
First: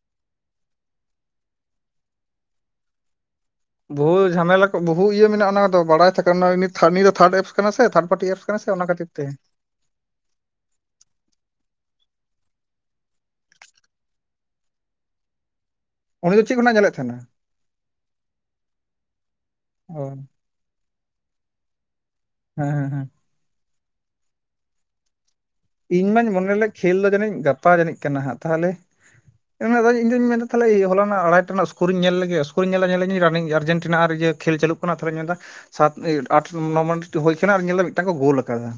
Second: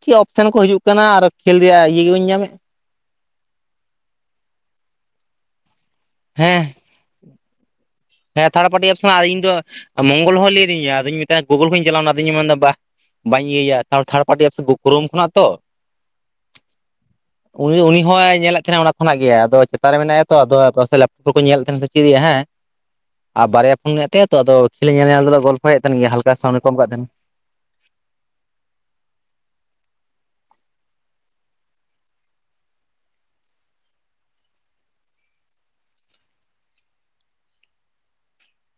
ᱪᱮᱫ ᱚᱯᱥᱮᱱ ᱠᱚ ᱦᱤᱡᱩᱜ ᱠᱟᱱᱟ ᱟᱨᱚ ᱠᱷᱮᱞ ᱨᱮᱭᱟᱜ ᱤᱭᱟᱹ ᱜᱮᱵᱟᱹᱧ ᱧᱟᱢᱮᱫ ᱵᱩᱦᱩ ᱡᱷᱟᱢᱮᱞᱟ ᱠᱚ ᱵᱚᱦᱩ ᱤᱭᱟᱹ ᱢᱮᱱᱟᱜ-ᱟ ᱚᱱᱟ ᱫᱚ ᱵᱟᱲᱟᱭ ᱛᱷᱟᱠᱟ ᱦᱮᱸ ᱱᱤᱭᱟᱹ ᱫᱚ ᱛᱷᱟᱨᱰ ᱮᱯ ᱠᱟᱱᱟ ᱥᱮ ᱛᱷᱟᱨᱰ ᱯᱟᱨᱴᱤ ᱮᱯᱥ ᱦᱮᱸ ᱠᱟᱱᱟ ᱛᱷᱟᱲ ᱥᱮ ᱚᱱᱟ ᱯᱟᱨᱴᱤ ᱮᱯᱥ ᱠᱷᱟᱹᱛᱤᱨ ᱟᱨ ᱛᱮ ᱤᱧ ᱫᱚ ᱢᱚᱝᱜᱚᱞ ᱦᱚᱸ ᱞᱟᱹᱭᱟᱫᱤᱧᱟ ᱟᱫᱚ ᱢᱮᱛᱟᱭ-ᱟᱫᱚ ᱜᱩᱜᱳᱞ ᱠᱷᱚᱱ ᱪᱟᱞᱟᱣᱱᱟ ᱟᱫᱚᱧ ᱢᱮᱱᱫᱟ ᱵᱟ ᱵᱟᱹᱧ ᱤᱭᱟᱹᱭᱟ ᱛᱷᱟᱨᱲ ᱯᱟᱨᱴᱤ ᱥᱮ ᱠᱩᱨᱩᱢ ᱠᱷᱚᱱᱟᱜ ᱛᱚ ᱩᱱᱤ ᱫᱚ ᱪᱮᱫ ᱠᱷᱚᱱᱟᱜ ᱧᱮᱞᱮᱫ ᱛᱟᱦᱮᱱᱟ ᱩᱱᱤ ᱩᱱᱤ ᱦᱚᱸᱭ ᱧᱮᱞᱮᱫ ᱛᱟᱦᱮᱱᱟ ᱚᱱᱟ ᱠᱷᱚᱱᱟᱜ ᱜᱮ ᱟᱫᱚ ᱪᱮᱛᱟᱱ ᱨᱮ ᱚ ᱢᱮᱱᱟᱭᱟ ᱛᱚ ᱟᱫᱚ ᱩᱱᱠᱩ ᱠᱚ ᱧᱮᱞ ᱛᱟᱦᱮᱱᱟ ᱥᱮ ᱪᱮᱫ-ᱟ ᱦᱮᱸ ᱦᱮᱸ ᱦᱮᱸ ᱦᱮᱸ ᱟᱨ ᱵᱟᱨᱭᱟ ᱯᱷᱳᱱ ᱢᱮᱱᱟᱜ ᱛᱟᱭᱟ ᱛᱚ ᱟᱫᱚ ᱠᱷᱮᱞ ᱧᱮᱞᱧᱮᱞ ᱛᱩᱞᱩᱡ ᱜᱚᱞᱯᱚᱭᱮᱫ ᱛᱟᱦᱮᱸᱱ ᱤᱧ ᱜᱮᱭᱟ ᱢᱟᱧ ᱦᱟᱞᱠᱟ ᱢᱚᱱᱮ ᱥᱟᱣᱩᱱ ᱠᱚᱢ ᱞᱮᱫ ᱮᱢ ᱟᱠᱟᱫ ᱠᱷᱮᱞ ᱛᱟᱦᱮᱸᱱᱟ ᱫᱚ ᱡᱟᱹᱱᱤᱡ ᱜᱟᱯᱟ ᱡᱟᱹᱱᱤᱡ ᱠᱟᱱᱟ ᱦᱟᱸᱜ ᱛᱟᱦᱚᱞᱮ ᱢᱮᱱᱮᱫᱟᱧ ᱤᱧ ᱢᱮᱱ ᱮᱫᱟ ᱛᱟᱦᱚᱞᱮ ᱦᱚᱞᱟ ᱨᱮᱱᱟᱜ ᱟᱲᱟᱭᱴᱟ ᱨᱮᱱᱟᱜ ᱥᱠᱳᱨᱤᱧ ᱧᱮᱞ ᱞᱮᱜᱮ ᱥᱠᱳᱨᱤᱧ ᱧᱮᱞᱮᱜᱮ ᱨᱟᱱᱤᱝ ᱟᱨᱡᱮᱱᱴᱤᱱᱟ ᱟᱨ ᱤᱭᱟᱹ ᱠᱷᱮᱞ ᱪᱟᱹᱞᱩᱜ ᱠᱟᱱᱟ ᱛᱟᱦᱚᱞᱮᱧ ᱢᱮᱱ ᱮᱫᱟ ᱥᱟᱛ ᱟᱴ ᱱᱚ ᱢᱮᱱᱤᱴ ᱦᱳᱭ ᱠᱟᱱᱟ ᱟᱨ ᱧᱮᱞ ᱮᱫᱟ ᱢᱤᱫᱴᱟᱝ ᱠᱚ ᱜᱳᱞ ᱟᱠᱟᱫᱟ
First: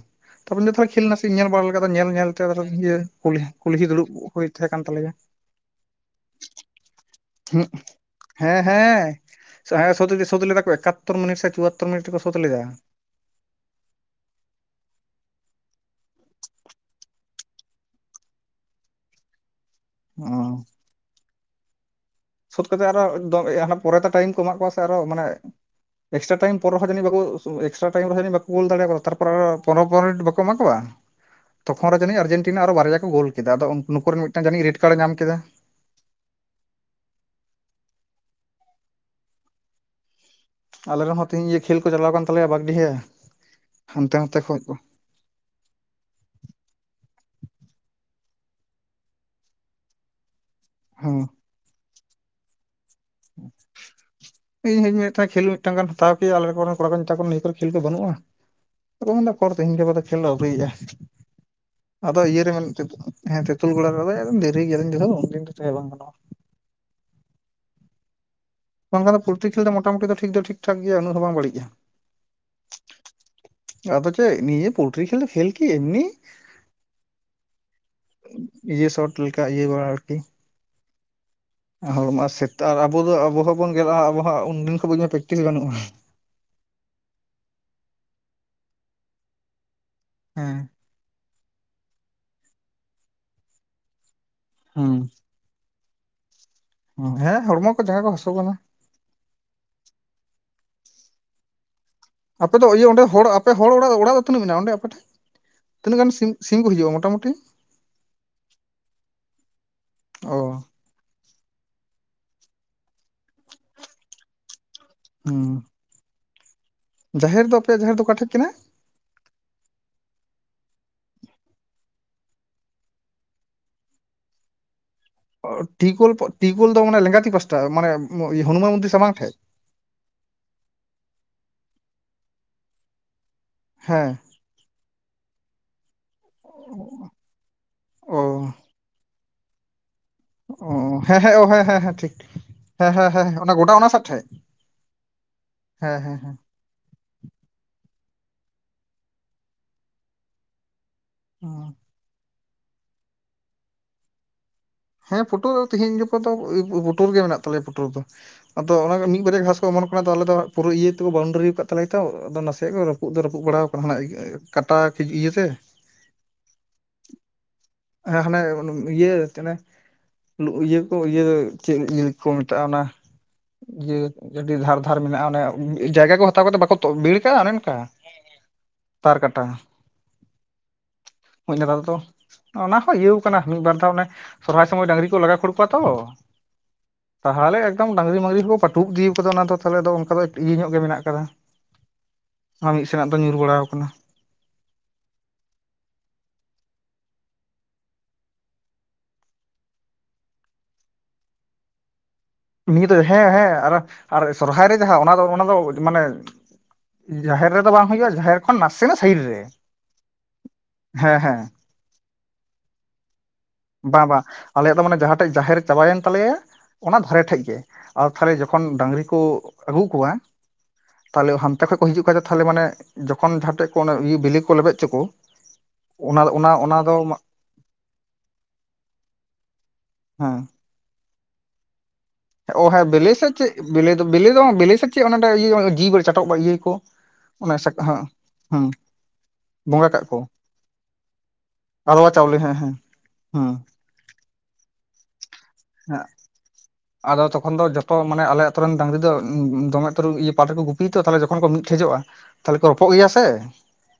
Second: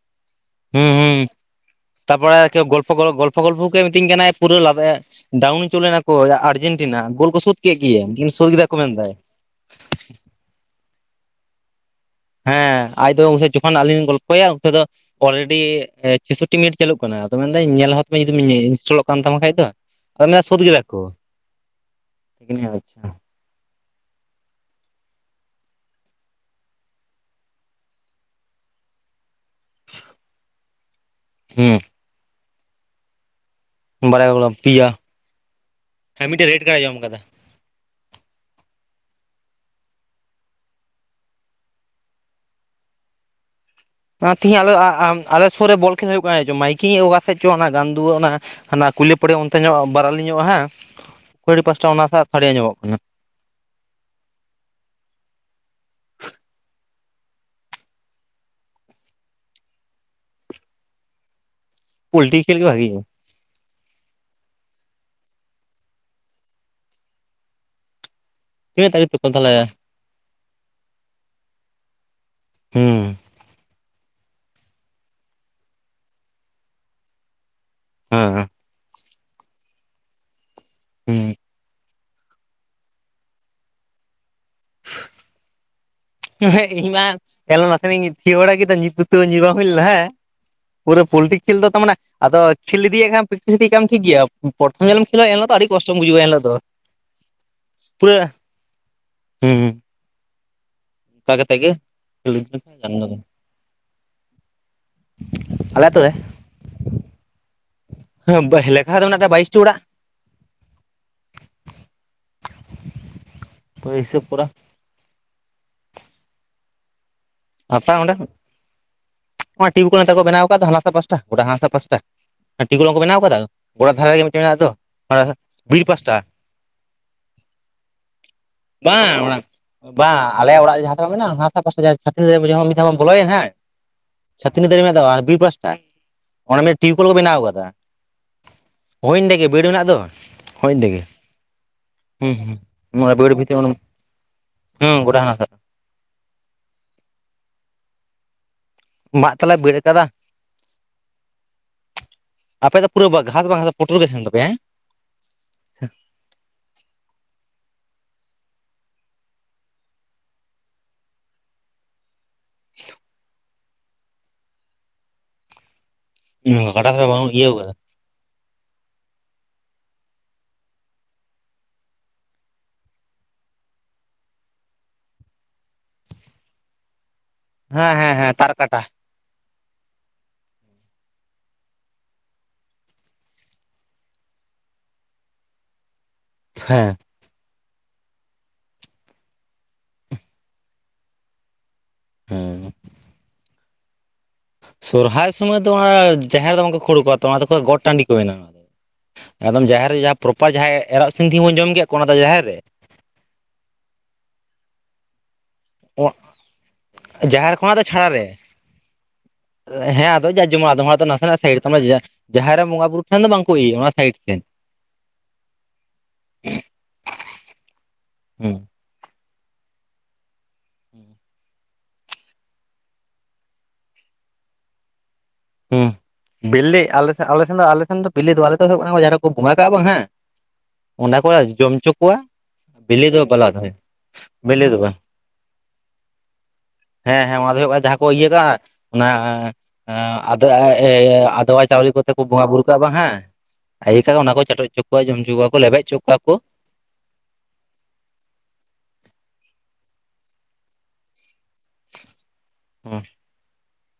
ᱛᱟᱯᱚᱨᱮ ᱦᱩᱸ ᱛᱟᱦᱞᱮ ᱠᱷᱮᱞ ᱱᱟᱥᱮ ᱦᱩᱸ ᱱᱟᱜ ᱧᱮᱞᱜᱤᱧ ᱛᱟᱯᱚᱨᱮ ᱜᱚᱞᱯᱚ ᱜᱚᱞᱯᱚ ᱜᱚᱞᱯᱚ ᱜᱮ ᱠᱩᱞᱦᱤ ᱢᱤᱛᱟᱹᱧ ᱫᱩᱲᱩᱵ ᱠᱟᱱᱟᱭ ᱦᱩᱭ ᱯᱩᱨᱟᱹ ᱛᱟᱦᱮᱸ ᱠᱟᱱ ᱛᱟᱞᱮᱭᱟ ᱰᱟᱣᱩᱱᱤ ᱪᱚᱞ ᱞᱮᱱᱟ ᱠᱩ ᱟᱨᱡᱮᱱᱴᱤᱱᱟ ᱜᱳᱞ ᱠᱚ ᱥᱳᱫ ᱦᱩᱸ ᱠᱮᱫ ᱜᱮᱭᱟ ᱥᱳᱫ ᱦᱮᱸ ᱠᱮᱫᱟ ᱠᱚ ᱢᱮᱱᱮᱫᱟᱭ ᱦᱮᱸ ᱦᱮᱸ ᱥᱳᱛ ᱥᱳᱛᱷ ᱞᱮᱫᱟ ᱠᱚ ᱮᱠᱟᱛᱚᱨ ᱢᱤᱱᱤᱴ ᱥᱮ ᱪᱩᱣᱟᱛᱚᱨ ᱢᱤᱱᱤᱴ ᱨᱮᱠᱚ ᱥᱳᱫ ᱞᱮᱫᱟ ᱦᱮᱸ ᱟᱡ ᱫᱚ ᱩᱱ ᱡᱚᱠᱷᱚᱱ ᱟᱹᱞᱤᱧ ᱜᱚᱞᱯᱚᱭᱟ ᱩᱱᱛᱮ ᱫᱚ ᱚᱞᱨᱮᱰᱤ ᱪᱳᱥᱚᱴᱴᱤ ᱢᱤᱱᱤᱴ ᱪᱟᱹᱞᱩᱜ ᱠᱟᱱᱟ ᱟᱫᱚ ᱢᱮᱱᱫᱟᱹᱧ ᱧᱮᱞ ᱦᱚᱫ ᱡᱩᱫᱤᱢ ᱤᱱᱥᱴᱚᱞᱚᱜ ᱠᱟᱱ ᱛᱟᱢᱟ ᱠᱷᱟᱡ ᱫᱚ ᱚᱱᱟ ᱚ ᱥᱩᱫ ᱠᱮᱫᱟ ᱠᱚ ᱥᱩᱛ ᱠᱟᱛᱮᱜ ᱟᱪᱪᱷᱟ ᱟᱨᱚ ᱯᱚᱨᱮᱛᱮ ᱴᱟᱭᱤᱢ ᱠᱚ ᱮᱢᱟᱜ ᱠᱚᱣᱟ ᱥᱮ ᱟᱨᱚ ᱢᱟᱱᱮ ᱮᱠᱥᱴᱨᱟ ᱴᱟᱭᱤᱢ ᱯᱚᱨ ᱨᱮᱦᱚ ᱡᱟᱹᱱᱤᱡ ᱵᱟᱠᱩ ᱮᱠᱥᱴᱨᱟ ᱴᱟᱭᱤᱢ ᱨᱮᱦᱚ ᱡᱟᱹᱱᱤᱡ ᱵᱟᱠᱩ ᱜᱳᱞ ᱫᱟᱲᱮᱭᱟᱫᱟ ᱛᱟᱨᱯᱚᱨᱮ ᱯᱚᱱᱮᱨᱚ ᱯᱚᱱᱮᱨᱳ ᱢᱤᱱᱤᱴ ᱵᱟᱠᱚ ᱮᱢᱟ ᱠᱚᱣᱟ ᱦᱩᱸ ᱛᱚᱠᱷᱚᱱ ᱡᱟᱹᱱᱤᱡ ᱟᱨᱡᱮᱱᱴᱤᱱᱟ ᱟᱨᱚ ᱵᱟᱨᱭᱟ ᱠᱚ ᱜᱳᱞ ᱠᱮᱫᱟ ᱟᱫᱚ ᱱᱩᱠᱩ ᱨᱮᱱ ᱢᱤᱫᱴᱟᱝ ᱡᱟᱹᱱᱤᱡ ᱨᱮᱰ ᱠᱟᱲᱮ ᱧᱟᱢ ᱠᱮᱫᱟ ᱾ ᱦᱮ ᱢᱤᱫᱴᱮᱡ ᱨᱮᱰ ᱠᱟᱲᱮ ᱡᱚᱢ ᱟᱠᱟᱫᱟ ᱟᱞᱮ ᱨᱮᱱ ᱦᱚᱸ ᱛᱮᱦᱮᱧ ᱤᱭᱟᱹ ᱠᱷᱮᱞ ᱠᱚ ᱪᱟᱞᱟᱣ ᱠᱟᱱ ᱛᱟᱞᱮᱭᱟ ᱵᱟᱜᱰᱤᱦᱟ ᱾ ᱚᱱᱟ ᱛᱤᱦᱤᱧ ᱟᱞᱮ ᱟᱞᱮ ᱥᱩᱨ ᱨᱮ ᱵᱚᱞ ᱠᱷᱮᱞ ᱦᱩᱭᱩᱜ ᱠᱟᱱᱟ ᱪᱚᱝ ᱢᱟᱭᱠᱤᱝ ᱚᱠᱟ ᱥᱮᱫ ᱪᱚ ᱚᱱᱟ ᱜᱟᱱᱫᱩᱣᱟᱹ ᱚᱱᱟ ᱦᱟᱱᱟ ᱠᱩᱭᱞᱟᱹ ᱯᱟᱦᱟᱲᱤ ᱚᱱᱛᱮ ᱧᱚᱜ ᱵᱟᱨᱟᱞᱤ ᱧᱚᱜᱼᱟ ᱦᱮᱸ ᱦᱮᱸ ᱟᱲᱤ ᱯᱟᱥᱴᱟ ᱚᱱᱟ ᱥᱟᱰᱤ ᱟᱸᱡᱚᱢᱚᱜ ᱠᱟᱱᱟ ᱤᱧ ᱦᱚᱧ ᱢᱮᱱᱮᱫ ᱛᱟᱦᱮ ᱠᱷᱮᱞ ᱢᱤᱫᱴᱟᱝ ᱜᱟᱱ ᱦᱟᱛᱟᱣ ᱠᱮᱭᱟ ᱟᱞᱮ ᱠᱚᱨᱮᱱ ᱠᱚᱲᱟ ᱠᱚ ᱢᱮᱛᱟ ᱠᱚᱣᱟ ᱱᱤᱭᱟᱹ ᱠᱚᱨᱮ ᱠᱷᱮᱞ ᱫᱚ ᱵᱟᱹᱱᱩᱜᱼᱟ ᱚᱠᱚᱨ ᱛᱤᱦᱤᱧ ᱜᱟᱯᱟ ᱫᱚ ᱠᱷᱮᱞ ᱫᱚ ᱟᱹᱣᱨᱤᱭᱟᱜᱼᱟ ᱟᱫᱚ ᱤᱭᱟᱹ ᱯᱳᱞᱴᱤ ᱨᱮ ᱠᱷᱮᱞ ᱜᱮ ᱵᱷᱟᱜᱮᱭᱟ ᱛᱮᱛᱩᱞ ᱜᱚᱲᱲᱟ ᱨᱮᱫᱚ ᱫᱮᱨᱤ ᱜᱮᱭᱟ ᱩᱱ ᱫᱤᱱ ᱫᱚ ᱵᱟᱝ ᱜᱟᱱᱚᱜᱼᱟ ᱛᱤᱱᱟᱹᱜ ᱛᱟᱹᱨᱤᱠᱷ ᱵᱟᱝᱠᱷᱟᱱ ᱫᱚ ᱛᱚᱠᱷᱚᱱ ᱯᱩᱞᱴᱤ ᱠᱷᱮᱞ ᱛᱟᱦᱚᱞᱮ ᱫᱚ ᱢᱚᱴᱟᱢᱩᱴᱤ ᱫᱚ ᱴᱷᱤᱠ ᱫᱚ ᱴᱷᱤᱠ ᱴᱷᱟᱠ ᱜᱮᱭᱟ ᱩᱱᱟᱹᱜ ᱫᱚ ᱵᱟᱝ ᱵᱟᱹᱲᱤᱡᱼᱟ ᱦᱩᱸ ᱟᱫᱚ ᱪᱮᱫ ᱱᱤᱭᱟᱹ ᱯᱳᱞᱴᱨᱤ ᱠᱷᱮᱞ ᱠᱷᱮᱞ ᱠᱤ ᱮᱢᱱᱤ ᱦᱮᱸ ᱥᱚᱨᱴ ᱞᱮᱠᱟ ᱟᱨᱠᱤ ᱦᱩᱸ ᱦᱚᱲᱚᱢᱚ ᱥᱮᱛᱟᱜ ᱟᱨ ᱟᱵᱚ ᱫᱚ ᱟᱵᱚ ᱦᱚᱸ ᱵᱚᱱ ᱜᱮᱫ-ᱟ ᱟᱵᱚᱦᱚ ᱩᱱᱫᱤᱱ ᱠᱷᱚᱱᱚᱡ ᱵᱟᱹᱧ ᱯᱨᱮᱠᱴᱤᱥ ᱵᱟᱹᱱᱩᱜ-ᱟ ᱦᱮᱸ ᱤᱧ ᱢᱟ ᱮᱞᱚᱢ ᱱᱟᱥᱮ ᱤᱧ ᱛᱷᱤᱭᱟᱹ ᱵᱟᱲᱟ ᱠᱮᱫᱟ ᱧᱤᱨ ᱵᱟᱝ ᱦᱩᱭ ᱞᱮᱱᱟ ᱦᱮᱸ ᱦᱮᱸ ᱯᱩᱨᱟᱹ ᱯᱳᱞᱴᱤ ᱠᱷᱮᱞ ᱫᱚ ᱛᱚ ᱢᱟᱱᱮ ᱟᱫᱚ ᱠᱷᱮᱞ ᱤᱫᱤᱭᱮᱫ ᱠᱷᱟᱱᱮᱢ ᱯᱮᱠᱴᱤᱥ ᱤᱫᱤᱭᱮᱫ ᱠᱷᱟᱱ ᱴᱤᱠ ᱜᱮᱭᱟ ᱯᱨᱚᱛᱷᱚᱢ ᱡᱮ ᱦᱤᱞᱚᱜ ᱦᱩᱸ ᱠᱷᱮᱞᱟ ᱮᱱᱦᱤᱞᱳᱜ ᱫᱚ ᱟᱹᱰᱤ ᱠᱚᱥᱴᱚᱢ ᱵᱩᱡᱷᱟᱹᱣᱟ ᱮᱱ ᱦᱤᱞᱚᱜ ᱫᱚ ᱦᱮᱸ ᱦᱚᱲᱢᱚ ᱠᱚ ᱡᱟᱜᱟᱸ ᱠᱚ ᱯᱩᱨᱟᱹ ᱦᱟᱹᱥᱩ ᱠᱟᱱᱟ ᱾ ᱦᱩᱸ ᱚᱱᱠᱟ ᱠᱟᱛᱮ ᱜᱮ ᱟᱞᱮ ᱟᱯᱮ ᱫᱚ ᱤᱭᱟᱹ ᱚᱸᱰᱮ ᱦᱚᱲ ᱟᱯᱮ ᱦᱚᱲ ᱚᱲᱟᱜ ᱚᱲᱟᱜ ᱫᱚ ᱛᱤᱱᱟᱹᱜ ᱢᱮᱱᱟᱜ ᱢᱮᱱᱟᱜᱼᱟ ᱚᱸᱰᱮ ᱟᱯᱮ ᱴᱷᱮᱱ ᱛᱤᱱᱟᱹᱜ ᱟᱹᱛᱩ ᱜᱟᱱ ᱨᱮ ᱥᱤᱢ ᱥᱤᱢ ᱠᱚ ᱦᱤᱡᱩᱜᱼᱟ ᱢᱚᱴᱟᱢᱩᱴᱤ ᱦᱮᱸ ᱞᱮᱠᱷᱟ ᱫᱚ ᱵᱟᱭᱤᱥᱴᱤ ᱚᱲᱟᱜ ᱚ [unintelligible] ᱦᱤᱥᱟᱹᱵᱽ ᱠᱚᱨᱟ ᱦᱩᱸ ᱡᱟᱦᱮᱨ ᱫᱚ ᱟᱯᱮᱭᱟᱜ ᱡᱟᱦᱮᱨ ᱜᱟᱯᱟ ᱫᱚ ᱚᱸᱰᱮ ᱚᱠᱟ ᱴᱷᱮᱡ ᱠᱟᱱᱟ ᱴᱤᱭᱩᱵ ᱠᱚᱞ ᱱᱮᱛᱟᱨ ᱠᱚ ᱵᱮᱱᱟᱣ ᱟᱠᱟᱫ ᱫᱚ ᱦᱟᱱᱟ ᱥᱟᱜ ᱯᱟᱥᱴᱟ ᱜᱚᱰᱟ ᱦᱟᱱᱟ ᱯᱟᱥᱴᱟ ᱴᱤᱭᱩᱵ ᱠᱚᱞ ᱵᱟᱝ ᱠᱚ ᱵᱮᱱᱟᱣ ᱟᱠᱟᱫᱟ ᱜᱚᱰᱟ ᱫᱷᱟᱨᱮ ᱨᱮᱜᱮ ᱢᱤᱫᱴᱮᱱ ᱢᱮᱱᱟᱜ ᱫᱚ ᱵᱤᱨ ᱴᱤᱭᱩ ᱠᱚᱞ ᱯᱟᱥᱴᱟ ᱴᱤᱭᱩ ᱠᱚᱞ ᱫᱚ ᱢᱟᱱᱮ ᱞᱮᱸᱜᱟᱛᱤ ᱯᱟᱥᱴᱟ ᱢᱟᱱᱮ ᱦᱚᱱᱩᱢᱟᱱ ᱢᱚᱱᱫᱤᱨ ᱥᱟᱢᱟᱝ ᱵᱟᱝ ᱴᱷᱮᱡ ᱚᱱᱟ ᱵᱟᱝ ᱟᱞᱮᱭᱟᱜ ᱚᱲᱟᱜ ᱨᱮ ᱡᱟᱦᱟᱸ ᱥᱮᱫ ᱵᱟᱝ ᱢᱮᱱᱟᱜᱼᱟ ᱟᱥᱮ ᱯᱟᱥᱮ ᱪᱷᱟᱛᱱᱤ ᱫᱟᱨᱮ ᱵᱚᱱ ᱵᱚᱞᱚᱭᱮᱱ ᱦᱮᱸ ᱦᱮᱸ ᱪᱷᱟᱹᱛᱱᱤ ᱫᱟᱨᱤ ᱢᱮᱱᱟᱜ ᱛᱟᱠᱚᱣᱟ ᱵᱤᱨ ᱯᱟᱥᱴᱟ ᱚᱱᱟ ᱢᱤᱫ ᱴᱤᱭᱩᱵᱞ ᱠᱚ ᱵᱮᱱᱟᱣ ᱠᱟᱫᱟ ᱚ ᱦᱳᱭ ᱚᱸᱰᱮ ᱜᱮ ᱵᱤᱲ ᱨᱮᱱᱟᱜ ᱫᱚ ᱦᱳᱭ ᱚ ᱚᱸᱰᱮ ᱜᱮ ᱦᱮᱸ ᱦᱮᱸ ᱦᱮᱸ ᱦᱮᱸ ᱦᱮᱸ ᱴᱷᱤᱠ ᱦᱩᱸ ᱦᱩᱸ ᱦᱮᱸ ᱦᱮᱸ ᱵᱟᱹᱲ ᱦᱮ ᱚᱱᱟ ᱵᱷᱤᱛᱤᱨ ᱜᱚᱰᱟ ᱚᱱᱟ ᱥᱟᱜ ᱴᱷᱮᱡ ᱦᱩᱸ ᱜᱚᱰᱟ ᱦᱟᱱᱟ ᱥᱟᱜ ᱦᱮᱸ ᱦᱮᱸ ᱦᱮᱸ ᱢᱟᱜ ᱛᱟᱞᱮ ᱵᱮᱲ ᱟᱠᱟᱫᱟ ᱚᱸ ᱟᱯᱮ ᱫᱚ ᱯᱩᱨᱟᱹ ᱜᱷᱟᱥ ᱵᱟᱝ ᱯᱚᱴᱩᱨ ᱜᱮ ᱛᱟᱦᱮᱱ ᱛᱟᱯᱮᱭᱟ ᱦᱮ ᱦᱮᱸ ᱯᱳᱴᱳᱨ ᱫᱚ ᱛᱮᱦᱮᱧ ᱜᱟᱯᱟ ᱫᱚ ᱯᱩᱴᱩᱨ ᱜᱮ ᱢᱮᱱᱟᱜ ᱛᱟᱞᱮᱭᱟ ᱯᱩᱴᱩᱨ ᱫᱚ ᱟᱫᱚ ᱚᱱᱟᱜᱮ ᱢᱤᱫ ᱵᱟᱨᱮ ᱜᱷᱟᱥ ᱠᱚ ᱮᱢᱚᱱ ᱠᱟᱱᱟ ᱛ ᱟᱞᱮ ᱫᱚ ᱯᱩᱨᱟᱹ ᱤᱭᱟᱹ ᱛᱮᱠᱚ ᱵᱟᱣᱩᱱᱰᱨᱤ ᱟᱠᱟᱫᱟ ᱛᱟᱦᱞᱮ ᱛᱚ ᱟᱫᱚ ᱱᱟᱥᱮᱭᱟᱜ ᱜᱮ ᱨᱟᱹᱯᱩᱫ ᱫᱚ ᱨᱟᱹᱯᱩᱫ ᱵᱟᱲᱟ ᱠᱟᱱᱟ ᱠᱟᱴᱟ ᱤᱭᱟᱹᱛᱮ ᱜᱚᱴᱟ ᱥᱮᱫ ᱫᱚ ᱵᱟᱝ ᱤᱭᱟᱹ ᱦᱮᱸ ᱦᱟᱱᱮ ᱤᱭᱟᱹ ᱤᱭᱟᱹ ᱠᱚ ᱤᱭᱟᱹ ᱫᱚ ᱪᱮᱫ ᱤᱭᱟᱹ ᱠᱚ ᱢᱮᱛᱟᱜᱼᱟ ᱚᱱᱟ ᱡᱮ ᱟᱹᱰᱤ ᱫᱷᱟᱨ ᱫᱷᱟᱨ ᱢᱮᱱᱟᱜᱼᱟ ᱚᱱᱮ ᱡᱟᱭᱜᱟ ᱠᱚ ᱦᱟᱛᱟᱣ ᱠᱟᱛᱮ ᱵᱟᱠᱚ ᱵᱮᱲ ᱠᱟᱜᱼᱟ ᱚᱱᱠᱟ ᱦᱮᱸ ᱦᱮᱸ ᱦᱮᱸ ᱛᱟᱨ ᱠᱟᱴᱟ ᱛᱟᱨ ᱠᱟᱴᱟ [unintelligible] ᱛᱚ ᱚᱱᱟ ᱦᱚᱸ ᱤᱭᱟᱹᱣ ᱠᱟᱱᱟ ᱢᱤᱫ ᱵᱟᱨ ᱫᱷᱟᱣ ᱚᱱᱮ ᱥᱚᱨᱦᱟᱭ ᱥᱚᱢᱚᱭ ᱰᱟᱝᱨᱤ ᱠᱚ ᱞᱟᱜᱟ ᱠᱷᱟᱹᱲ ᱠᱚᱣᱟ ᱛᱚ ᱦᱮᱸ ᱛᱟᱦᱚᱞᱮ ᱮᱠᱫᱚᱢ ᱰᱟᱝᱨᱤ ᱢᱟᱝᱨᱤ ᱠᱚ ᱯᱟᱹᱴᱩᱵ ᱤᱫᱤ ᱠᱟᱫᱟ, ᱚᱱᱟ ᱫᱚ ᱛᱟᱦᱚᱞᱮ ᱫᱚ ᱚᱱᱠᱟ ᱫᱚ ᱤᱭᱟᱹ ᱧᱚᱜ ᱜᱮ ᱢᱮᱱᱟᱜ ᱠᱟᱫᱟ ᱦᱮᱸ ᱟᱨ ᱢᱤᱫ ᱥᱮᱱᱟᱜ ᱫᱚ ᱧᱩᱨ ᱵᱟᱲᱟᱣ ᱠᱟᱱᱟ ᱥᱚᱦᱨᱟᱭ ᱥᱚᱢᱚᱭ ᱫᱚ ᱚᱱᱟ ᱡᱟᱦᱮᱨ ᱫᱚ ᱵᱟᱝᱠᱚ ᱠᱷᱳᱲ ᱠᱚᱣᱟ ᱛᱚ ᱚᱱᱟ ᱫᱚᱠᱚ ᱜᱚᱴ ᱴᱟᱺᱰᱤ ᱠᱚ ᱵᱮᱱᱟᱣᱟ ᱮᱠᱫᱚᱢ ᱡᱟᱦᱮᱨ ᱨᱮ ᱡᱟᱦᱟᱸ ᱯᱨᱚᱯᱟᱨ ᱡᱟᱦᱟᱸᱭ ᱮᱨᱚᱜ ᱥᱤᱢ ᱛᱤᱦᱤᱧ ᱵᱚᱱ ᱡᱚᱢ ᱠᱮᱫ ᱠᱚ ᱚᱱᱟ ᱫᱚ ᱡᱟᱦᱮᱨ ᱨᱮ ᱱᱤᱭᱟᱹ ᱫᱚ ᱦᱮᱸ ᱦᱮᱸ ᱟᱨ ᱥᱚᱨᱦᱟᱭ ᱨᱮ ᱡᱟᱦᱟᱸ ᱚᱱᱟ ᱫᱚ ᱚᱱᱟ ᱫᱚ ᱢᱟᱱᱮ ᱡᱟᱦᱮᱨ ᱨᱮᱫᱚ ᱠᱷᱚᱱᱟᱜ ᱫᱚ ᱵᱟᱝ ᱪᱷᱟᱲᱟ ᱦᱩᱭᱩᱜᱼᱟ ᱨᱮ, ᱡᱟᱦᱮᱨ ᱠᱷᱚᱱ ᱱᱟᱥᱮᱱᱟᱜ ᱥᱟᱭᱤᱰ ᱨᱮ ᱦᱮᱸ ᱟᱫᱚ ᱡᱟᱨ ᱡᱚᱢᱚᱱ ᱟᱫᱚᱢ ᱦᱮᱸ ᱦᱮᱸ ᱱᱟᱥᱮᱱᱟᱜ ᱥᱟᱭᱤᱰ ᱛᱚᱢᱟ ᱡᱟᱦᱮ ᱡᱟᱦᱮᱨ ᱨᱮᱱ ᱵᱚᱸᱜᱟ ᱵᱩᱨᱩ ᱠᱷᱟᱱ ᱫᱚ ᱵᱟᱝ ᱠᱚ ᱤᱭᱟᱹᱭᱟ ᱚᱱᱟ ᱵᱟᱝ ᱥᱟᱭᱤᱰ ᱵᱟᱝ ᱥᱮᱱ ᱟᱞᱮᱭᱟᱜ ᱫᱚ ᱢᱟᱱᱮ ᱡᱟᱦᱟᱸ ᱴᱷᱮᱡ ᱡᱟᱦᱮᱨ ᱪᱟᱞᱟᱭᱮᱱ ᱛᱟᱞᱮᱭᱟ ᱚᱱᱟ ᱫᱷᱟᱨᱮ ᱴᱷᱮᱡ ᱜᱮ ᱟᱨ ᱛᱟᱦᱞᱮ ᱦᱩᱸ ᱡᱚᱠᱷᱚᱱ ᱰᱟᱹᱝᱨᱤ ᱠᱚ ᱟᱹᱜᱩ ᱠᱚᱣᱟ ᱛᱟᱦᱞᱮ ᱦᱟᱱᱛᱮ [inaudible] ᱠᱷᱚᱡ ᱠᱚ ᱦᱤᱡᱩᱜ ᱠᱷᱟᱡ ᱛᱟᱦᱚᱞᱮ ᱢᱟᱱᱮ ᱡᱚᱠᱷᱚᱱ ᱡᱟᱦᱟᱸ ᱴᱷᱮᱡ ᱠᱚ ᱚᱱᱮ ᱵᱮᱞᱮ ᱠᱚ ᱞᱮᱵᱮᱜ ᱚᱪᱚ ᱠᱚ ᱦᱮᱸ ᱚᱱᱟ ᱚᱱᱟ ᱵᱮᱞᱮ ᱚᱱᱟ ᱫᱚ ᱟᱞᱮ ᱢᱟ ᱟᱞᱮ ᱥᱮᱱ ᱫᱚ ᱟᱞᱮ ᱥᱮᱱ ᱫᱚ ᱵᱮᱞᱮ ᱫᱚᱵᱟ ᱟᱞᱮ ᱫᱚ ᱦᱳᱭᱳᱜ ᱠᱟᱱᱟ ᱠᱚ ᱡᱟᱦᱟᱸ ᱨᱮᱠᱚ ᱵᱚᱸᱜᱟ ᱠᱟᱜ-ᱟ ᱵᱟᱝ ᱦᱮᱸ ᱦᱮᱸ ᱚᱱᱟ ᱠᱚ ᱡᱚᱢ ᱦᱚᱪᱚ ᱠᱚᱣᱟ ᱚ ᱦᱮᱸ ᱵᱤᱞᱤ ᱵᱮᱞᱮ ᱫᱚ ᱥᱮ ᱪᱮᱫ ᱵᱟᱞᱟ ᱵᱮᱞᱮ ᱫᱚ ᱵᱮᱞᱮ ᱫᱚ ᱵᱤᱞᱤ ᱵᱮᱞᱮ ᱥᱮ ᱵᱟᱝ ᱪᱮᱫ ᱚᱱᱟ ᱱᱟᱰᱮ ᱤᱭᱟᱹ ᱡᱤ ᱪᱟᱴᱚᱜ ᱤᱭᱟᱹ ᱟᱠᱚ ᱦᱮᱸ ᱦᱮᱸ ᱚᱱᱟ ᱫᱚ ᱦᱳᱭᱳᱜ ᱡᱟᱦᱟᱸ ᱠᱚ ᱤᱭᱟᱹ ᱠᱟᱜ-ᱟ ᱚᱱᱟ ᱵᱚᱸᱜᱟ ᱠᱟᱜ ᱠᱚ ᱟ-ᱮ ᱟᱫᱣᱟ ᱪᱟᱣᱞᱮ ᱠᱚᱛᱮ ᱠᱚ ᱵᱚᱸᱜᱟ ᱵᱩᱨᱩ ᱠᱟᱜ-ᱟ ᱵᱟᱝ ᱦᱮᱸ ᱤᱭᱟᱹ ᱠᱟᱜ ᱚᱱᱟ ᱠᱚ ᱪᱟᱴᱚᱜ ᱦᱚᱪᱚ ᱠᱚ ᱡᱚᱢ ᱦᱚᱪᱚ ᱠᱚᱣᱟ ᱠᱚ ᱞᱮᱵᱮᱫ ᱦᱚᱪᱚ ᱠᱚᱣᱟ ᱠᱚ ᱟᱫᱚ ᱛᱚᱠᱷᱚᱱ ᱫᱚ ᱡᱚᱛᱚ ᱢᱟᱱᱮ ᱟᱞᱮ ᱟᱛᱳ ᱨᱮᱱ ᱰᱟᱝᱨᱤ ᱫᱚ ᱫᱚᱢᱮ [inaudible] ᱤᱭᱟᱹ ᱯᱟᱴ ᱨᱮᱠᱚ ᱜᱩᱯᱤᱭᱟᱛᱚ ᱛᱟᱦᱞᱮ ᱡᱚᱠᱷᱚᱱ ᱠᱚ ᱢᱤᱫᱴᱷᱮᱡᱚᱜᱼᱟ᱾ ᱛᱟᱦᱞᱮ ᱠᱚ ᱨᱚᱯᱚᱜ ᱦᱮᱸ ᱜᱮᱭᱟ ᱥᱮ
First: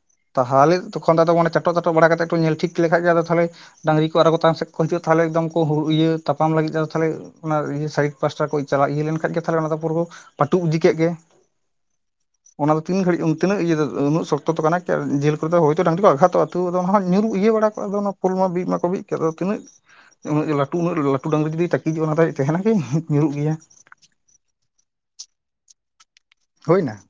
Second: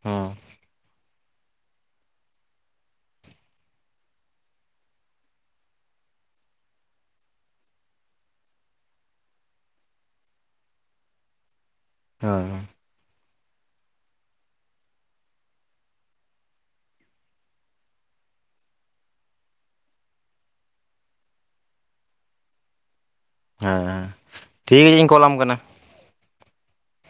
ᱦᱮᱸ ᱛᱟᱦᱟᱞᱮ ᱛᱚᱠᱷᱚᱱ ᱫᱚ ᱟᱫᱚ ᱢᱟᱱᱮ ᱪᱟᱴᱚᱜ ᱪᱟᱴᱚᱜ ᱵᱟᱲᱟ ᱠᱟᱛᱮᱜ ᱧᱮᱞ ᱴᱷᱤᱠ ᱞᱮᱠᱷᱟᱡ ᱜᱮ ᱟᱫᱚ ᱛᱟᱦᱞᱮ ᱰᱟᱝᱨᱤ ᱠᱚ ᱟᱨᱚ ᱠᱚ ᱛᱟᱭᱚᱢ ᱥᱮᱫ ᱠᱚ ᱦᱤᱡᱩᱜᱼᱟ ᱛᱟᱦᱚᱞᱮ ᱮᱠᱫᱚᱢ ᱠᱚ ᱤᱭᱟᱹ ᱛᱟᱯᱟᱢ ᱞᱟᱹᱜᱤᱫᱟ ᱛᱟᱦᱞᱮ ᱚᱱᱟ ᱤᱭᱟᱹ ᱥᱟᱭᱤᱰ ᱯᱟᱥᱴᱟ ᱠᱚ ᱪᱟᱞᱟᱜ ᱤᱭᱟᱹ ᱞᱮᱱᱠᱷᱟᱡ ᱛᱟᱦᱞᱮ ᱚᱱᱟ ᱫᱚ ᱯᱩᱨᱟ. ᱠᱚ ᱯᱟᱹᱴᱩᱵ ᱤᱫᱤ ᱠᱮᱫ ᱜᱮ ᱦᱮᱸ ᱚᱱᱟ ᱫᱚ ᱛᱤᱱ ᱜᱷᱟᱹᱲᱤᱡ ᱛᱤᱱᱟᱹᱜ ᱤᱭᱟᱹ ᱫᱚ ᱩᱱᱟᱹᱜ ᱥᱚᱠᱛᱚ ᱛᱚ ᱠᱟᱱᱟ, ᱟᱨ ᱡᱮᱞ ᱠᱚᱨᱮ ᱫᱚ ᱦᱚᱭᱛᱚ ᱰᱟᱝᱨᱤ ᱠᱚ ᱟᱜᱷᱟᱛᱚᱜᱼᱟ ᱟᱹᱛᱩ ᱟᱫᱚ ᱱᱟᱦᱟᱜ ᱧᱩᱨᱩᱜ ᱤᱭᱟᱹ ᱵᱟᱲᱟ ᱠᱚᱜ-ᱟ ᱫᱚ ᱯᱚᱞ ᱢᱟ ᱵᱤᱫ ᱢᱟ ᱠᱚ ᱵᱤᱫ ᱟᱠᱟᱜ-ᱟ ᱛᱤᱱᱟᱹᱜ [inaudible] ᱩᱱᱟᱹᱜ ᱞᱟ. ᱴᱩ ᱰᱟᱝᱨᱤ ᱡᱩᱫᱤ ᱛᱟᱠᱤᱡᱚᱜᱼᱟ ᱚᱱᱟ ᱫᱚ ᱛᱟᱦᱮᱱᱟ ᱠᱤ ᱧᱩᱨᱩᱜ ᱜᱮᱭᱟ ᱦᱮᱸ ᱦᱮᱸ ᱴᱷᱤᱠ [inaudible] ᱠᱚᱞᱟᱢ ᱠᱟᱱᱟ ᱦᱳᱭ ᱱᱟ